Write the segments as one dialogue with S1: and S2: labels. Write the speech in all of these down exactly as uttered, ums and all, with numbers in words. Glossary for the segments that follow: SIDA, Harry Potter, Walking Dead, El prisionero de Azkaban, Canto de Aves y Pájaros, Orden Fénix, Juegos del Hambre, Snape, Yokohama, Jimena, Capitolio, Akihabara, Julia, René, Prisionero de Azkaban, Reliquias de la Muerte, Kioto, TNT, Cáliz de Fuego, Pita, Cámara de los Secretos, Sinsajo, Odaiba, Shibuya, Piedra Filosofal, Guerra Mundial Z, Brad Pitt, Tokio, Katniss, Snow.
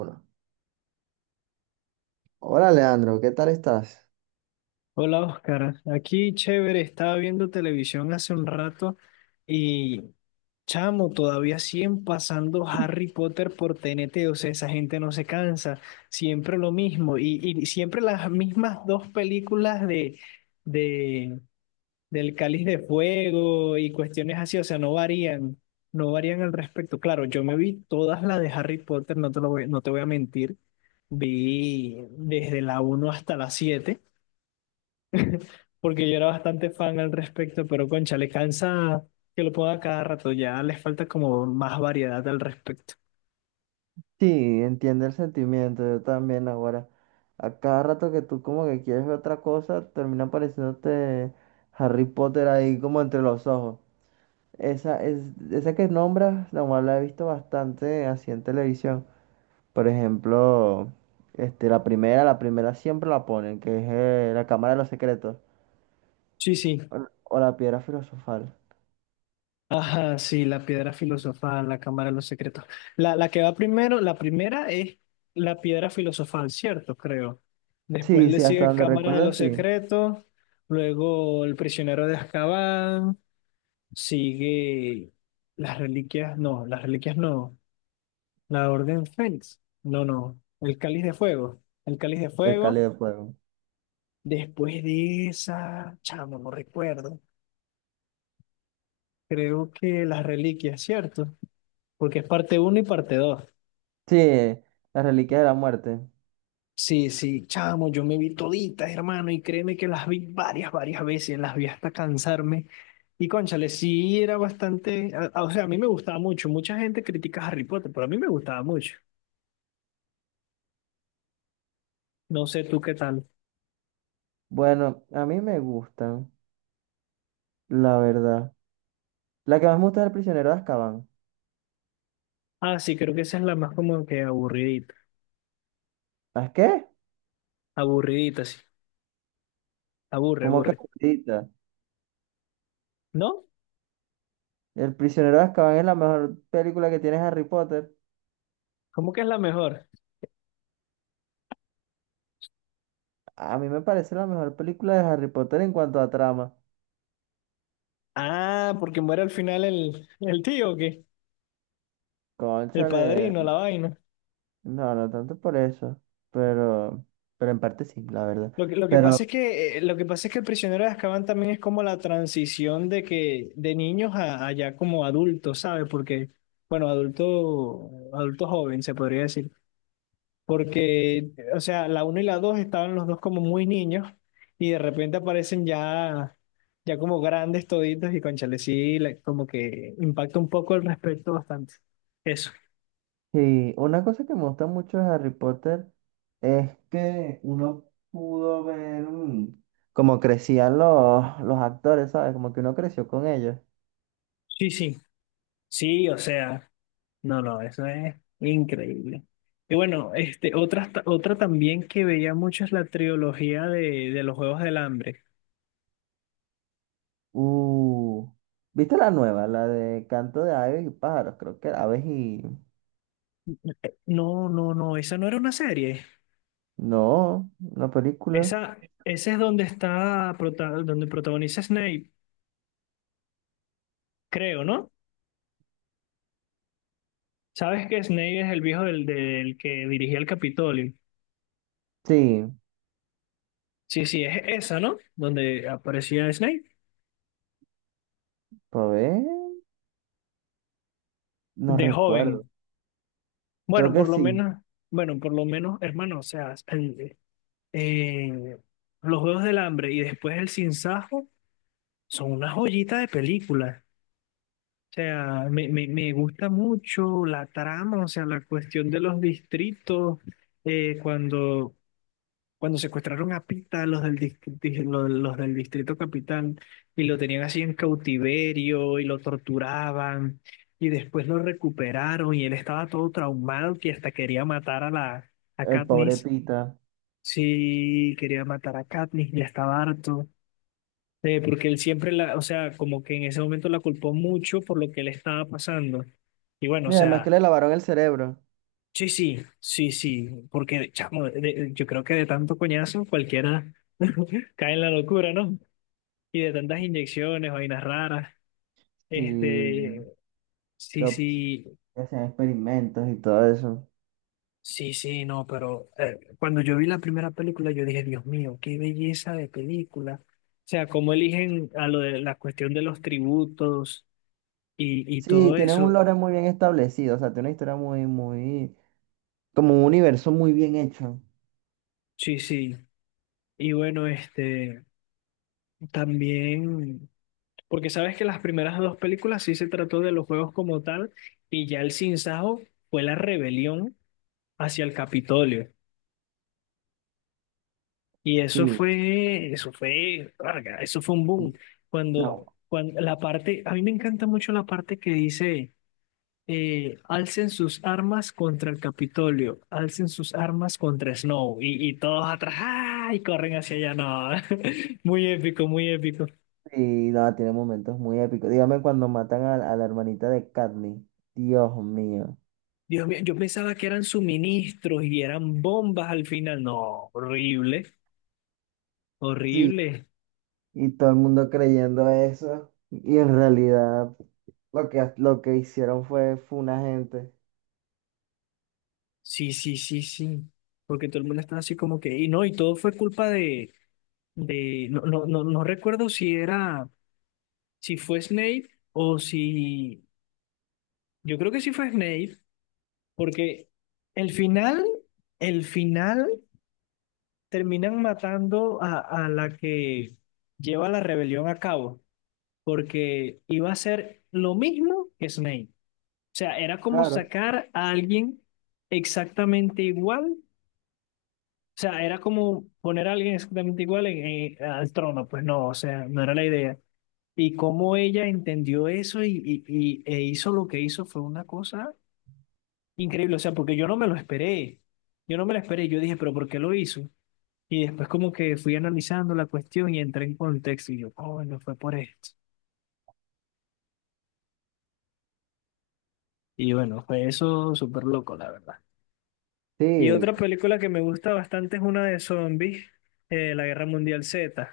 S1: Uno. Hola, Leandro, ¿qué tal estás?
S2: Hola Oscar, aquí chévere, estaba viendo televisión hace un rato y chamo, todavía siguen pasando Harry Potter por T N T, o sea, esa gente no se cansa, siempre lo mismo y, y siempre las mismas dos películas de, de, del Cáliz de Fuego y cuestiones así, o sea, no varían, no varían al respecto. Claro, yo me vi todas las de Harry Potter, no te lo voy, no te voy a mentir, vi desde la uno hasta la siete porque yo era bastante fan al respecto, pero concha, le cansa que lo ponga cada rato, ya les falta como más variedad al respecto.
S1: Sí, entiende el sentimiento, yo también ahora. A cada rato que tú como que quieres ver otra cosa, termina apareciéndote Harry Potter ahí como entre los ojos. Esa, es, esa que nombras, la cual la he visto bastante así en televisión. Por ejemplo, este, la primera, la primera siempre la ponen, que es eh, la Cámara de los Secretos
S2: Sí, sí.
S1: o, o la Piedra Filosofal.
S2: Ajá, sí, la piedra filosofal, la cámara de los secretos. La, la que va primero, la primera es la piedra filosofal, ¿cierto? Creo. Después
S1: Sí,
S2: le
S1: sí, hasta
S2: sigue
S1: donde
S2: Cámara de
S1: recuerdo,
S2: los
S1: sí,
S2: Secretos, luego El prisionero de Azkaban, sigue las reliquias, no, las reliquias no. La Orden Fénix. No, no. El Cáliz de Fuego. El Cáliz de
S1: el
S2: Fuego.
S1: Cáliz de Fuego.
S2: Después de esa, chamo, no recuerdo. Creo que las reliquias, ¿cierto? Porque es parte uno y parte dos.
S1: Sí, las reliquias de la muerte.
S2: Sí, sí, chamo, yo me vi toditas, hermano, y créeme que las vi varias, varias veces, las vi hasta cansarme. Y cónchale, sí era bastante, a- a- o sea, a mí me gustaba mucho. Mucha gente critica a Harry Potter, pero a mí me gustaba mucho. No sé tú qué tal.
S1: Bueno, a mí me gustan, la verdad. La que más me gusta es El prisionero de Azkaban.
S2: Ah, sí, creo que esa es la más como que aburridita,
S1: ¿Las qué?
S2: aburridita, sí. Aburre,
S1: ¿Cómo que
S2: aburre.
S1: gustita?
S2: ¿No?
S1: El prisionero de Azkaban es la mejor película que tiene Harry Potter.
S2: ¿Cómo que es la mejor?
S1: A mí me parece la mejor película de Harry Potter en cuanto a trama.
S2: Ah, porque muere al final el, el tío, que el
S1: Cónchale,
S2: padrino, la vaina.
S1: no, no tanto por eso, pero, pero en parte sí, la verdad.
S2: Lo que, lo que pasa es
S1: Pero
S2: que, eh, lo que pasa es que el prisionero de Azkaban también es como la transición de que, de niños a, a ya como adultos, ¿sabes? Porque, bueno, adulto, adulto joven, se podría decir. Porque, o sea, la uno y la dos estaban los dos como muy niños y de repente aparecen ya, ya como grandes toditos y cónchale, sí, la- como que impacta un poco el respeto bastante. Eso.
S1: sí, una cosa que me gusta mucho de Harry Potter es que uno pudo ver mm, cómo crecían los, los actores, ¿sabes? Como que uno creció con ellos.
S2: Sí, sí. Sí, o sea, no, no, eso es increíble. Y bueno, este, otra, otra también que veía mucho es la trilogía de, de los Juegos del Hambre.
S1: Uh, ¿viste la nueva? La de Canto de Aves y Pájaros, creo que era Aves y...
S2: No, no, no, esa no era una serie.
S1: No, una película.
S2: Esa, esa es donde está, prota- donde protagoniza Snape, creo, ¿no? ¿Sabes que Snape es el viejo del, del que dirigía el Capitolio?
S1: Sí,
S2: Sí, sí, es esa, ¿no? Donde aparecía Snape
S1: ¿por ver? No
S2: de
S1: recuerdo.
S2: joven.
S1: Creo
S2: Bueno,
S1: que
S2: por lo
S1: sí,
S2: menos, bueno, por lo menos, hermano, o sea, el- eh, los Juegos del Hambre y después el Sinsajo son una joyita de película. O sea, me, me, me gusta mucho la trama, o sea, la cuestión de los distritos, eh, cuando cuando secuestraron a Pita, los del, dis- di- lo- los del Distrito Capital, y lo tenían así en cautiverio y lo torturaban, y después lo recuperaron y él estaba todo traumado que hasta quería matar a la a
S1: el pobre
S2: Katniss.
S1: Pita.
S2: Sí, quería matar a Katniss, ya estaba harto. Eh, porque él siempre la, o sea, como que en ese momento la culpó mucho por lo que le estaba pasando. Y bueno,
S1: Y
S2: o
S1: además que
S2: sea,
S1: le lavaron el cerebro.
S2: sí, sí, sí, sí, porque chamo, de- de- yo creo que de tanto coñazo cualquiera cae en la locura, ¿no? Y de tantas inyecciones, vainas raras,
S1: Sí,
S2: este,
S1: que
S2: sí,
S1: op-
S2: sí,
S1: que hacían experimentos y todo eso.
S2: sí, sí, no, pero eh, cuando yo vi la primera película yo dije, Dios mío, qué belleza de película. O sea, cómo eligen a lo de la cuestión de los tributos y, y
S1: Sí,
S2: todo
S1: tienen un
S2: eso,
S1: lore muy bien establecido, o sea, tiene una historia muy, muy... Como un universo muy bien hecho.
S2: sí, sí. Y bueno, este, también... Porque sabes que las primeras dos películas sí se trató de los juegos como tal, y ya el sinsajo fue la rebelión hacia el Capitolio. Y eso
S1: Sí.
S2: fue, eso fue, verga, eso fue un boom.
S1: No,
S2: Cuando, cuando la parte, a mí me encanta mucho la parte que dice, eh, alcen sus armas contra el Capitolio, alcen sus armas contra Snow, y, y todos atrás, ¡ah! Y corren hacia allá, no, muy épico, muy épico.
S1: sí nada, tiene momentos muy épicos. Dígame cuando matan a, a la hermanita de Katniss. Dios mío.
S2: Dios mío, yo pensaba que eran suministros y eran bombas al final. No, horrible,
S1: Sí.
S2: horrible.
S1: Y todo el mundo creyendo eso. Y en realidad lo que, lo que hicieron fue, fue una gente.
S2: Sí, sí, sí, sí. Porque todo el mundo estaba así como que, y no, y todo fue culpa de, de, no, no, no, no recuerdo si era, si fue Snape o si, yo creo que sí fue Snape, porque el final, el final terminan matando a, a la que lleva la rebelión a cabo, porque iba a ser lo mismo que Snape. O sea, era como
S1: Claro.
S2: sacar a alguien exactamente igual. O sea, era como poner a alguien exactamente igual en- en- al trono. Pues no, o sea, no era la idea. Y cómo ella entendió eso y, y, y- e hizo lo que hizo fue una cosa increíble. O sea, porque yo no me lo esperé. Yo no me lo esperé. Yo dije, pero ¿por qué lo hizo? Y después como que fui analizando la cuestión y entré en contexto y yo, oh, no fue por esto. Y bueno, fue eso súper loco, la verdad. Y
S1: Sí.
S2: otra película que me gusta bastante es una de zombies, eh, La Guerra Mundial Z.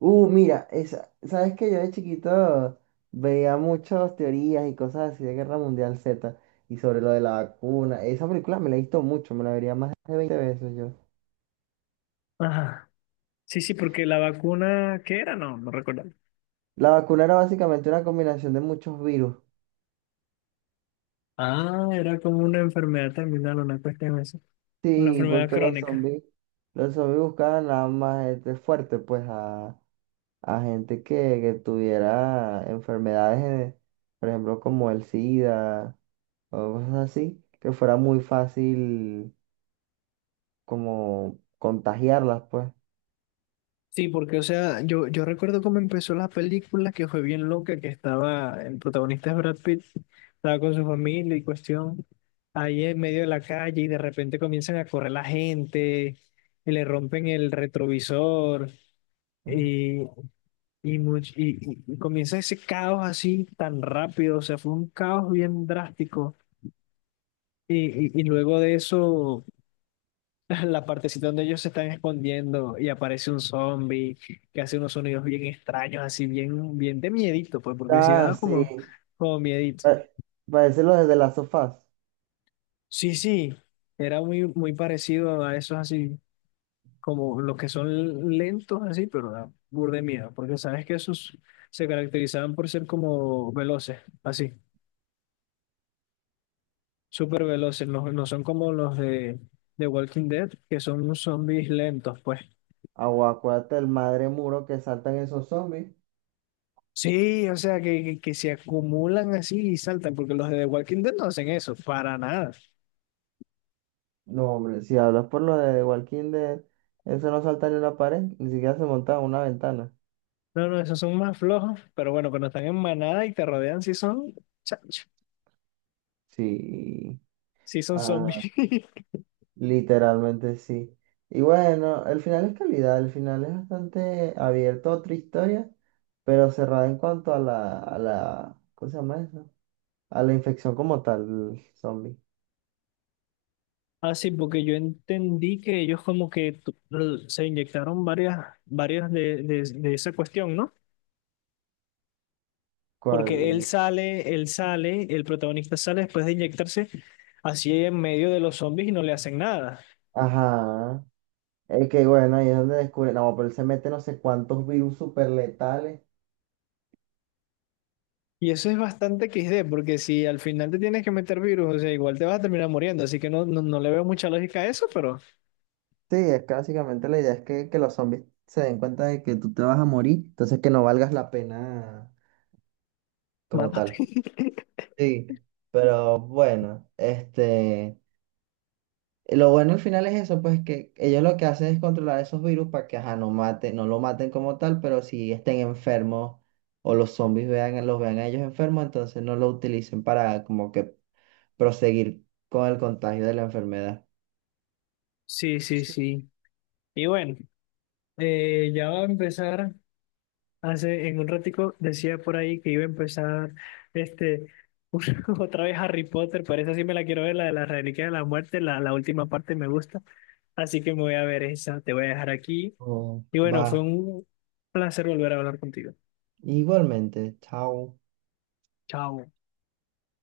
S1: Uh, mira, esa, ¿sabes que yo de chiquito veía muchas teorías y cosas así de Guerra Mundial Z y sobre lo de la vacuna? Esa película me la he visto mucho, me la vería más de veinte veces yo.
S2: Ajá. Sí, sí, porque la vacuna, ¿qué era? No, no recuerdo.
S1: La vacuna era básicamente una combinación de muchos virus.
S2: Ah, era como una enfermedad terminal, una cuestión así. Una
S1: Sí,
S2: enfermedad
S1: porque los
S2: crónica.
S1: zombies, los zombies buscaban nada más gente fuerte, pues a, a gente que, que tuviera enfermedades, eh, por ejemplo, como el SIDA o cosas así, que fuera muy fácil como contagiarlas, pues.
S2: Sí, porque, o sea, yo, yo recuerdo cómo empezó la película, que fue bien loca, que estaba, el protagonista es Brad Pitt, estaba con su familia y cuestión, ahí en medio de la calle y de repente comienzan a correr la gente, y le rompen el retrovisor y, Y, much- y, y- y comienza ese caos así tan rápido, o sea, fue un caos bien drástico. Y, y, y luego de eso, la partecita donde ellos se están escondiendo y aparece un zombie que hace unos sonidos bien extraños, así bien, bien de miedito, pues, porque sí
S1: Ah,
S2: daba como,
S1: sí.
S2: como miedito.
S1: Pa- Parece los de las sofás.
S2: Sí, sí, era muy, muy parecido a esos así, como los que son lentos así, pero da burda de miedo, porque sabes que esos se caracterizaban por ser como veloces, así. Súper veloces, no, no son como los de, de Walking Dead, que son zombies lentos, pues.
S1: Aguacuate, el madre muro que saltan esos zombies.
S2: Sí, o sea, que, que, que se acumulan así y saltan, porque los de The Walking Dead no hacen eso, para nada.
S1: No, hombre, si hablas por lo de Walking Dead, eso no salta ni una pared, ni siquiera se monta en una ventana.
S2: No, no, esos son más flojos, pero bueno, cuando están en manada y te rodean, sí son, chacho,
S1: Sí,
S2: sí son zombies.
S1: ah, literalmente sí. Y bueno, el final es calidad, el final es bastante abierto a otra historia, pero cerrada en cuanto a la, a la, ¿cómo se llama eso? A la infección como tal, zombie.
S2: Ah, sí, porque yo entendí que ellos como que tu- se inyectaron varias, varias de, de, de esa cuestión, ¿no? Porque él
S1: ¿Cuál?
S2: sale, él sale, el protagonista sale después de inyectarse así en medio de los zombies y no le hacen nada.
S1: Ajá. Es que bueno, ahí es donde descubre, no, pero él se mete no sé cuántos virus super letales.
S2: Y eso es bastante equis de, porque si al final te tienes que meter virus, o sea, igual te vas a terminar muriendo. Así que no, no, no le veo mucha lógica a eso, pero
S1: Sí, es que básicamente la idea es que, que los zombies se den cuenta de que tú te vas a morir, entonces que no valgas la pena como
S2: mátate.
S1: tal. Sí, pero bueno, este, lo bueno al final es eso, pues que ellos lo que hacen es controlar esos virus para que, ajá, no maten, no lo maten como tal, pero si estén enfermos o los zombies vean, los vean a ellos enfermos, entonces no lo utilicen para como que proseguir con el contagio de la enfermedad.
S2: Sí, sí,
S1: Sí.
S2: sí. Y bueno, eh, ya va a empezar. Hace en un ratico decía por ahí que iba a empezar este una- otra vez Harry Potter, pero esa sí me la quiero ver, la de la Reliquia de la Muerte, la, la última parte me gusta, así que me voy a ver esa, te voy a dejar aquí.
S1: Oh,
S2: Y
S1: va,
S2: bueno, fue un placer volver a hablar contigo.
S1: igualmente, chao.
S2: Chao.